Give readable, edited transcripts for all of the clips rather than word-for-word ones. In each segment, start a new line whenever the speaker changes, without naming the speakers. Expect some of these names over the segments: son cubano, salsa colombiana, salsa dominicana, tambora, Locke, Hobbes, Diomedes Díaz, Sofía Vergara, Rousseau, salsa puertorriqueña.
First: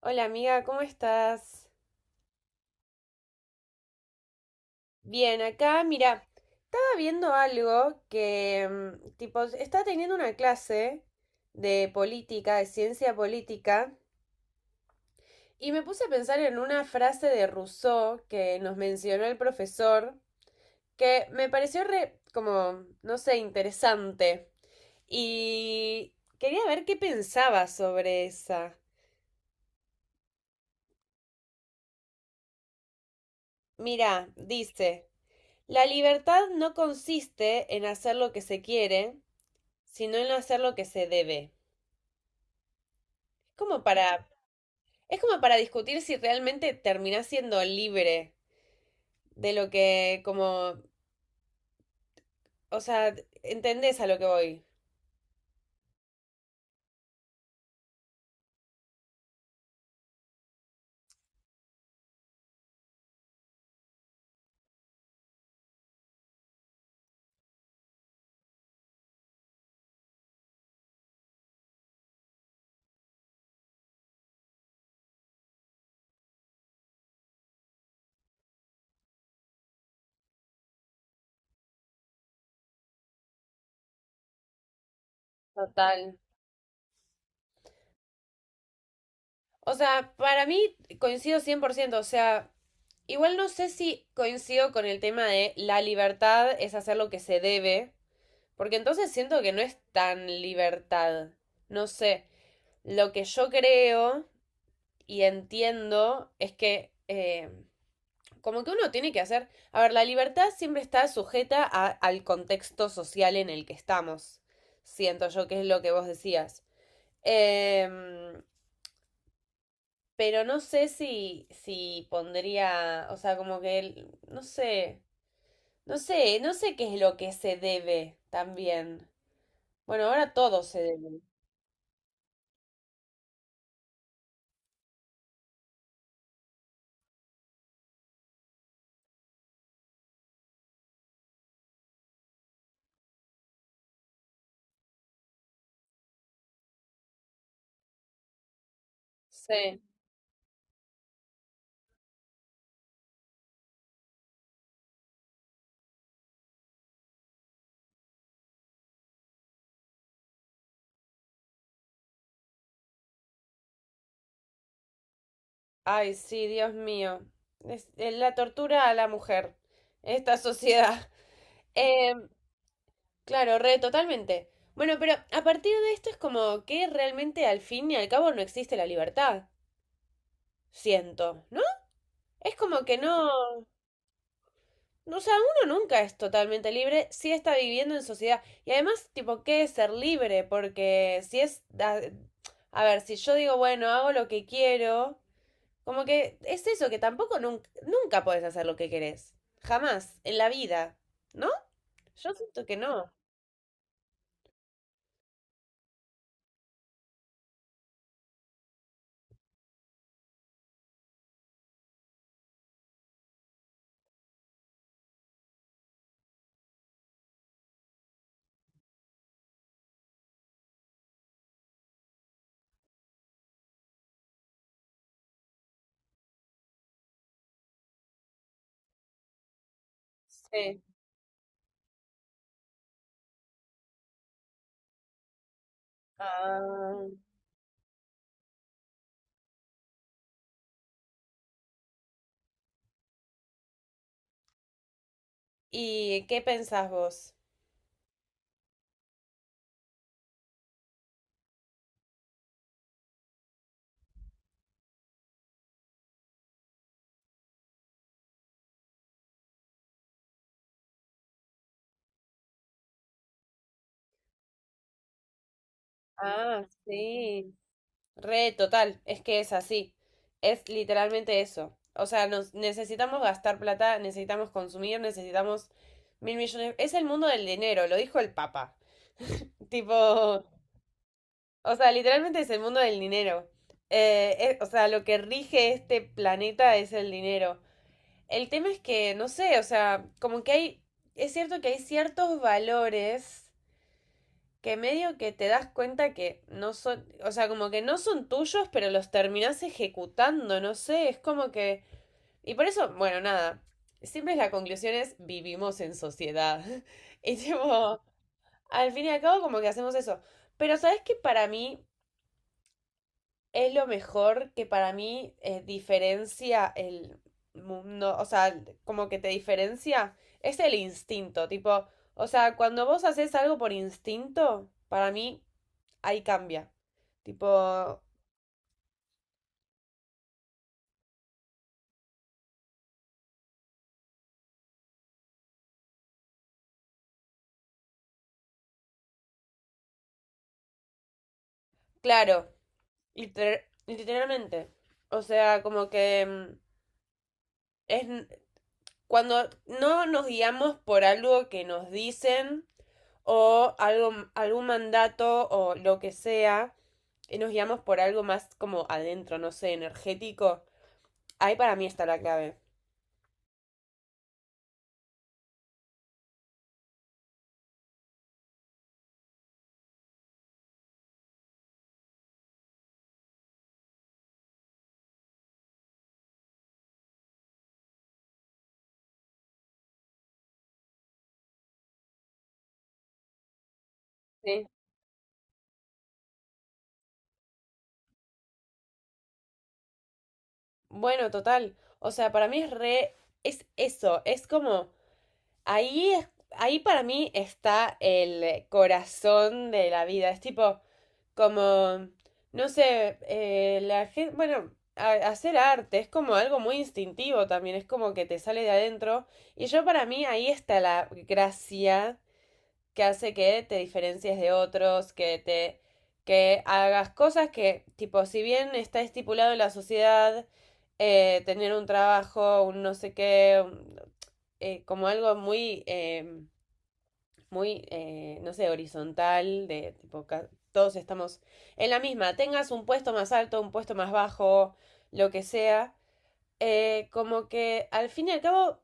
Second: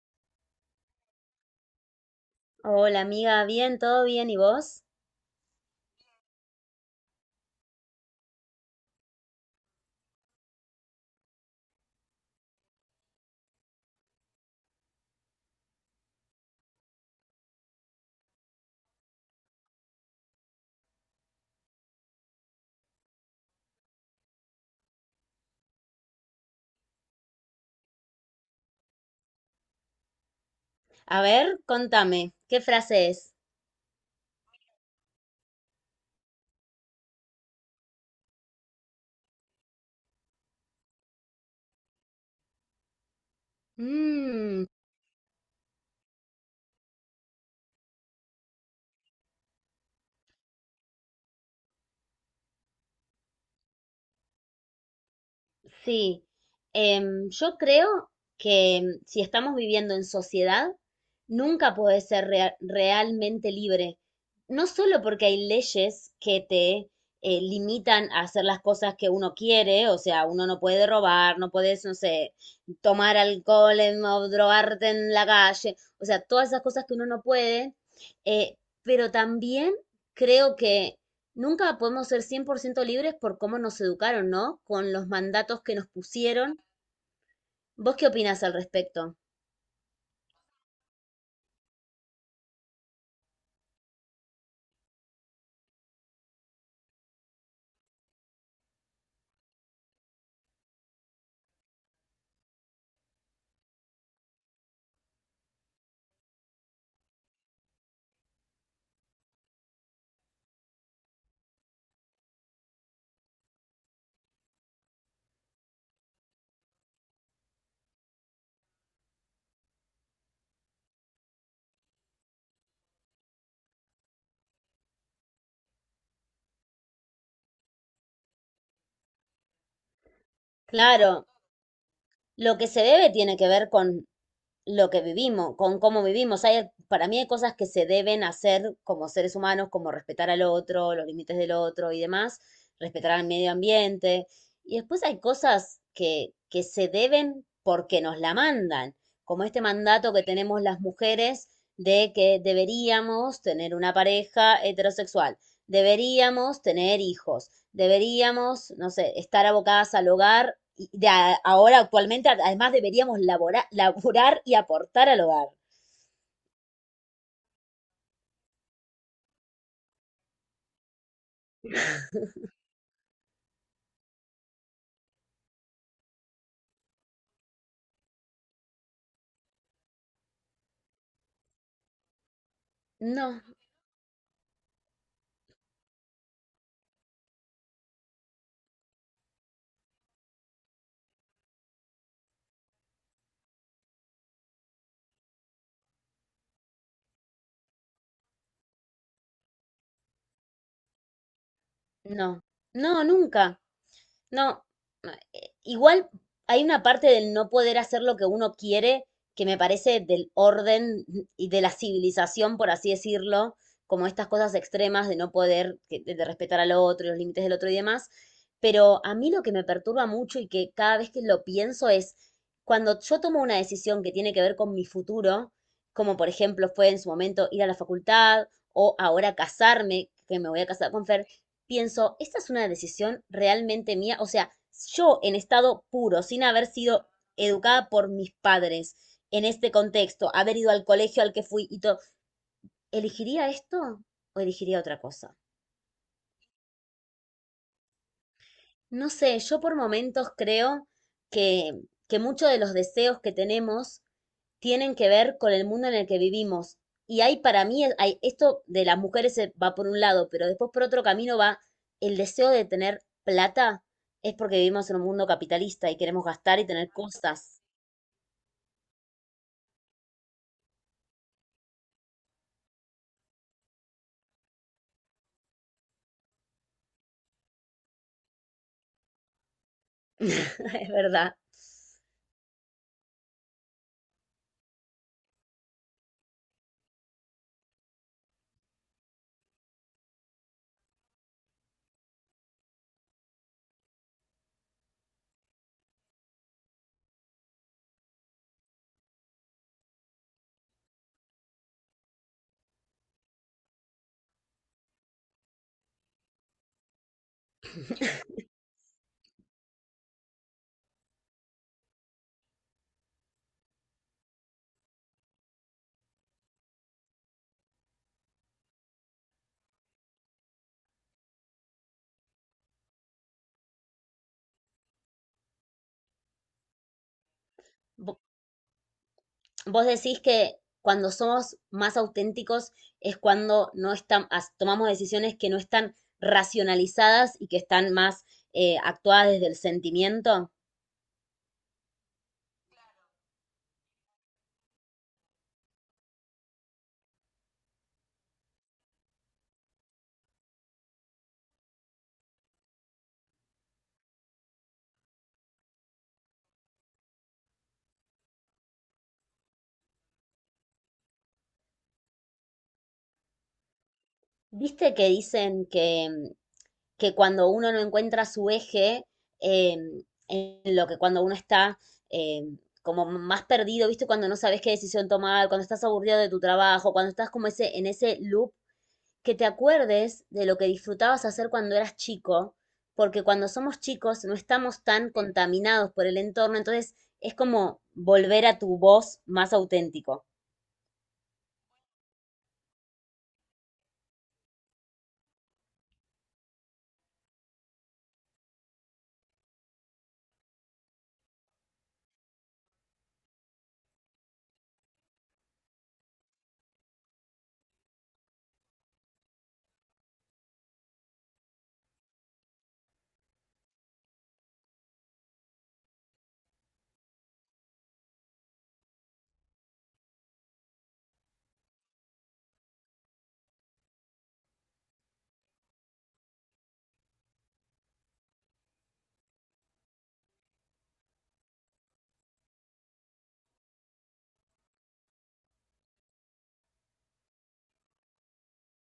Hola amiga, ¿cómo estás?
Hola amiga, bien, todo bien, ¿y vos?
Bien, acá, mira, estaba viendo algo que, tipo, estaba teniendo una clase de política, de ciencia política, y me puse a pensar en una frase de Rousseau que nos mencionó el profesor, que me pareció re, como, no sé, interesante, y quería ver qué pensaba sobre esa.
A ver, contame, ¿qué frase es?
Mira, dice, la libertad no consiste en hacer lo que se quiere, sino en no hacer lo que se debe. Como para, es como para discutir si realmente terminás siendo libre de lo que, como, o sea, entendés a lo que voy.
Sí, yo creo que si estamos viviendo en sociedad, nunca podés ser realmente libre. No solo porque hay leyes que te limitan a hacer las cosas que uno quiere, o sea, uno no puede robar, no puedes, no sé, tomar alcohol o drogarte en la calle, o sea, todas esas cosas que uno no puede, eh, pero también creo que nunca podemos ser 100% libres por cómo nos educaron, ¿no? Con los mandatos que nos
Total.
pusieron. ¿Vos qué opinás al respecto?
O sea, para mí coincido 100%, o sea, igual no sé si coincido con el tema de la libertad es hacer lo que se debe, porque entonces siento que no es tan libertad. No sé, lo que yo creo y entiendo es que como que uno tiene que hacer, a ver, la libertad siempre está sujeta al contexto social en el que estamos, siento yo que es lo que vos decías. Em, pero no sé si, si pondría, o sea, como que, no sé, no sé qué es lo que se debe también. Bueno, ahora todo se debe.
Claro, lo que se debe tiene que ver con lo que vivimos, con cómo vivimos. Hay, para mí hay cosas que se deben hacer como seres humanos, como respetar al otro, los límites del otro y demás, respetar al medio ambiente. Y después hay cosas que se deben porque nos la mandan, como este
Sí.
mandato que tenemos las mujeres de que deberíamos tener una pareja heterosexual, deberíamos tener hijos, deberíamos, no sé, estar abocadas al hogar y ahora actualmente además deberíamos laborar, laborar y aportar al hogar.
Ay, sí, Dios mío. Es la tortura a la mujer, esta sociedad. Em, Claro, re, totalmente. Bueno, pero a partir de esto es como que realmente al fin y al cabo no existe la libertad. Siento, ¿no? Es como que no.
No,
No, o sea, uno nunca es totalmente libre si está viviendo en sociedad. Y además, tipo, ¿qué es ser libre? Porque si es. A ver, si yo digo, bueno, hago lo que quiero. Como que es eso, que tampoco nunca podés hacer lo que querés. Jamás, en la vida. ¿No? Yo
no,
siento que
no,
no.
nunca. No, no, igual hay una parte del no poder hacer lo que uno quiere que me parece del orden y de la civilización, por así decirlo, como estas cosas extremas de no poder, de respetar al otro, y los límites del otro y demás. Pero a mí lo que me perturba mucho y que cada vez que lo pienso es cuando yo tomo una decisión que tiene que ver con mi futuro, como por ejemplo fue en su momento ir a la facultad o ahora casarme, que me voy a
Sí.
casar con Fer, pienso, ¿esta es una decisión realmente mía? O sea, yo en estado puro, sin haber
Ah.
sido educada por mis padres en este contexto, haber ido al colegio al que fui y todo, ¿elegiría esto o elegiría otra cosa?
¿Y qué pensás vos?
No sé, yo por momentos creo que, que muchos de los deseos que tenemos tienen que ver con el mundo en el que vivimos. Y hay para mí, hay, esto de las mujeres va por un lado, pero después por otro camino va el deseo de tener plata, es porque vivimos en un mundo capitalista y queremos gastar
Ah,
y tener
sí.
cosas.
Re total, es que es así. Es literalmente eso. O sea, nos necesitamos gastar plata, necesitamos consumir, necesitamos mil millones. Es el mundo del dinero, lo dijo el Papa. Tipo,
Es verdad.
o sea, literalmente es el mundo del dinero. O sea, lo que rige este planeta es el dinero. El tema es que, no sé, o sea, como que hay, es cierto que hay ciertos valores. Que medio que te das cuenta que no son, o sea, como que no son tuyos, pero los terminás ejecutando, no sé, es como que... Y por eso, bueno, nada, siempre la conclusión es vivimos en sociedad. Y tipo, al fin y al cabo como que hacemos eso. Pero ¿sabes que para mí es lo mejor que para mí diferencia el mundo, o sea, como que te diferencia? Es el instinto, tipo, o sea, cuando vos haces algo por instinto, para mí ahí cambia. Tipo,
Vo- Vos decís que cuando somos más auténticos es cuando no están, tomamos decisiones que no están racionalizadas y que están más actuadas desde el sentimiento.
claro, literalmente. O sea, como que es cuando no nos guiamos por algo que nos dicen o algo, algún mandato o lo que sea, y nos guiamos por algo más como adentro, no sé, energético. Ahí para mí está la clave.
¿Viste que dicen que que cuando uno no encuentra su eje, eh, en lo que cuando uno está eh, como más perdido, ¿viste? Cuando no sabes qué decisión tomar, cuando estás aburrido de tu trabajo, cuando estás en ese loop, que te acuerdes de lo que disfrutabas hacer cuando eras chico, porque cuando somos chicos no
Sí.
estamos tan contaminados por el entorno, entonces es como volver a tu voz más auténtico.
Bueno, total. O sea, para mí es re. Es eso. Es como ahí, ahí para mí está el corazón de la vida. Es tipo, como, no sé, la gente, bueno, hacer arte es como algo muy instintivo también, es como que te sale de adentro. Y yo para mí ahí está la gracia que hace que te diferencies de otros, que te, que hagas cosas que, tipo, si bien está estipulado en la sociedad, tener un trabajo, un no sé qué, como algo muy... muy, no sé, horizontal, de tipo, todos estamos en la misma, tengas un puesto más alto, un puesto más bajo, lo que sea, como que al fin y al cabo,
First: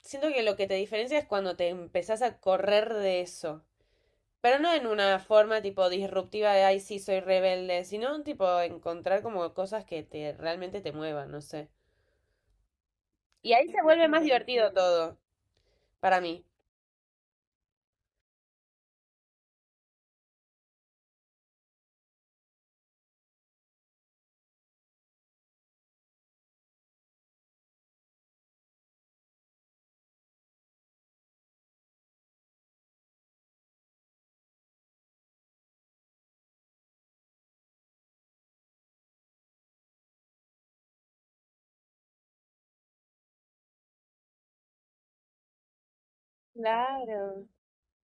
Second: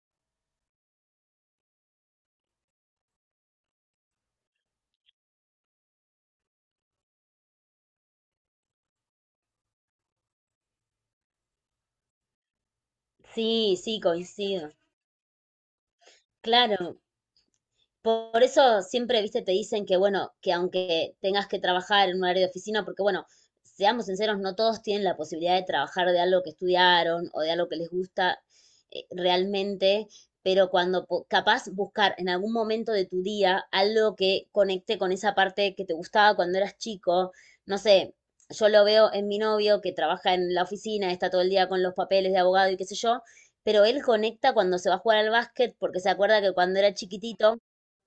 siento que lo que te diferencia es cuando te empezás a correr de eso. Pero no en una forma tipo disruptiva de, ay, sí, soy rebelde, sino tipo encontrar como cosas que te realmente te muevan, no sé. Y ahí
Sí,
se
sí,
vuelve más
coincido.
divertido todo, para mí.
Claro, por eso siempre, viste, te dicen que, bueno, que aunque tengas que trabajar en un área de oficina, porque, bueno, seamos sinceros, no todos tienen la posibilidad de trabajar de algo que estudiaron o de algo que les gusta realmente, pero capaz buscar en algún momento de tu día algo que conecte con esa parte que te gustaba cuando eras chico, no sé, yo lo veo en mi novio que trabaja en la oficina, está todo el día con los papeles de abogado y qué sé yo, pero él conecta cuando se va a jugar al básquet porque se acuerda que cuando era
Claro.
chiquitito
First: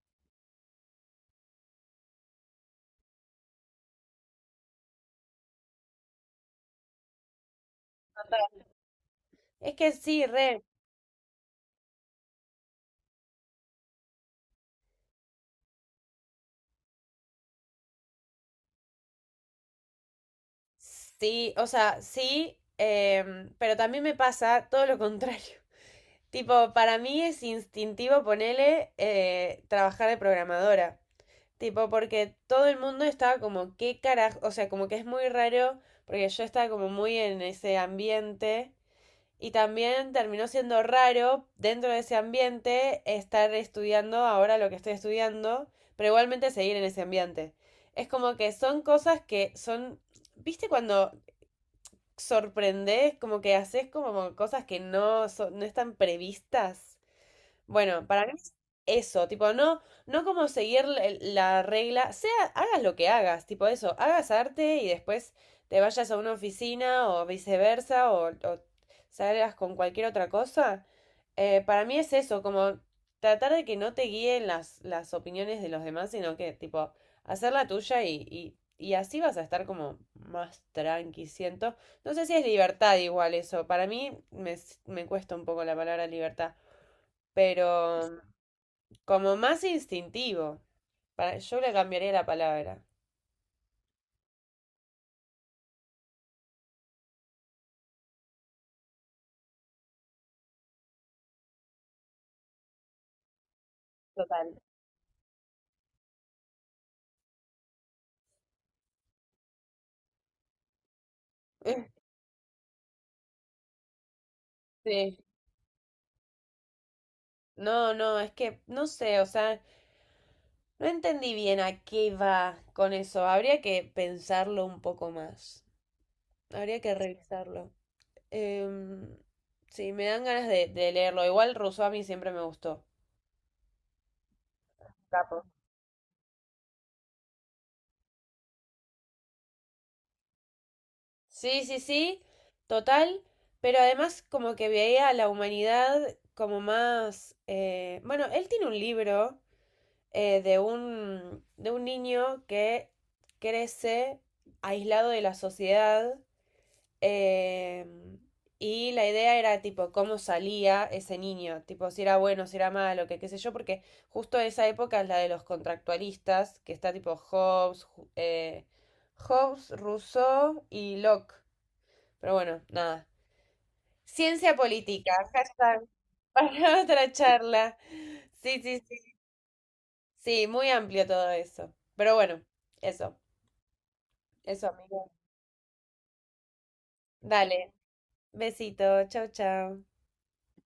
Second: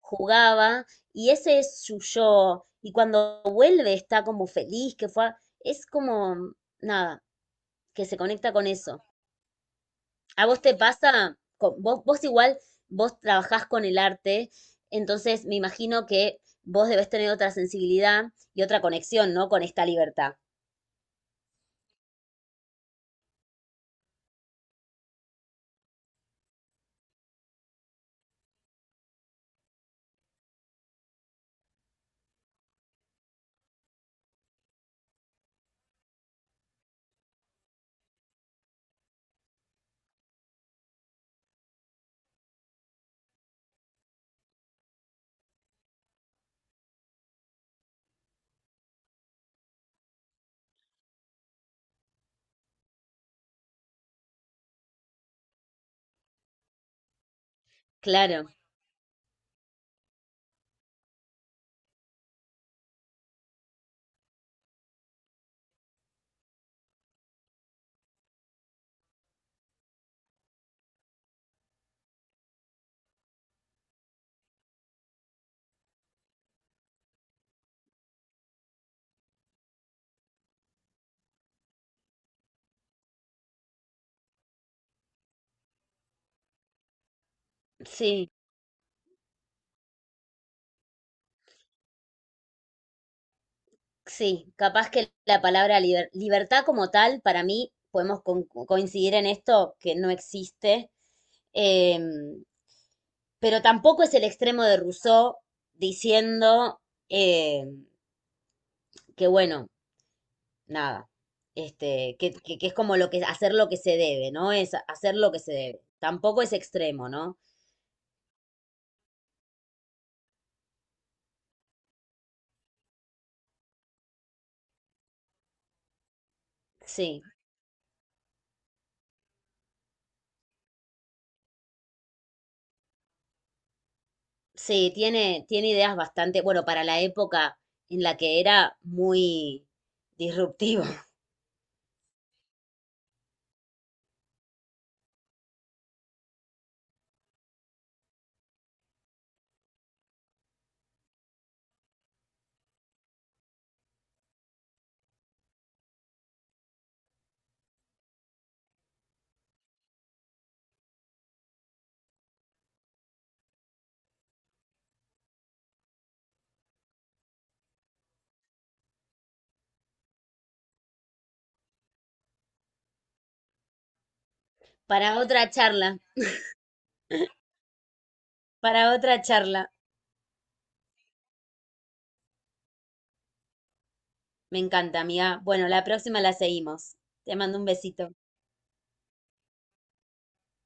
jugaba y ese es su yo. Y cuando vuelve está como feliz, es como, nada, que se conecta con eso.
Es que sí,
¿A vos
re.
te pasa? Vos igual, vos trabajás con el arte, entonces me imagino que vos debés tener otra sensibilidad y otra conexión, ¿no? Con esta libertad.
Sí, o sea, sí, pero también me pasa todo lo contrario. Tipo, para mí es instintivo ponerle trabajar de programadora. Tipo, porque todo el mundo estaba como, ¿qué carajo? O sea, como que es muy raro, porque yo estaba como muy en ese ambiente. Y también terminó siendo raro dentro de ese ambiente estar estudiando ahora lo que estoy estudiando, pero igualmente seguir en ese ambiente. Es como que son cosas que son ¿viste cuando sorprendés, como que haces como cosas que no, no están previstas. Bueno, para mí
Claro,
es eso, tipo, no, no como seguir la la regla, sea, hagas lo que hagas, tipo eso, hagas arte y después te vayas a una oficina o viceversa o salgas con cualquier otra cosa. Para mí es eso, como tratar de que no te guíen las opiniones de los demás, sino que, tipo, hacer la tuya y así vas a estar como más tranqui, siento. No sé si es libertad igual eso, me cuesta un poco la palabra libertad pero
sí,
como más instintivo. Para, yo le cambiaría la palabra.
sí, capaz que la palabra libertad como tal, para mí, podemos coincidir en esto, que no existe. Em, pero tampoco es el
Total.
extremo de Rousseau diciendo eh, que, bueno, nada, este, que es como lo que, hacer lo que se debe, ¿no? Es hacer
Sí.
lo que se debe. Tampoco es extremo, ¿no?
No, no, es que no sé, o sea, no entendí bien a qué va con eso. Habría que pensarlo un poco más. Habría que
Sí,
revisarlo. Em, sí, me dan ganas de leerlo. Igual Rousseau a mí siempre me gustó.
sí,
Capo.
tiene ideas bastante, bueno, para la época en la que era muy disruptivo.
Sí, sí, sí, total, pero además como que veía a la humanidad como más... Bueno, él tiene un libro de un niño que crece aislado de la sociedad, eh, y la idea era tipo cómo salía ese niño, tipo si era bueno, si era malo, que qué sé yo, porque justo esa época es la de los contractualistas, que está tipo Hobbes, eh, Hobbes, Rousseau y Locke. Pero bueno, nada. Ciencia política,
Para otra
hashtag,
charla,
para otra charla. Sí, sí,
para otra charla.
sí, muy amplio todo eso. Pero bueno, eso,
Me
eso,
encanta,
amigo.
amiga. Bueno, la próxima la seguimos. Te mando
Dale,
un besito.
besito, chao, chao.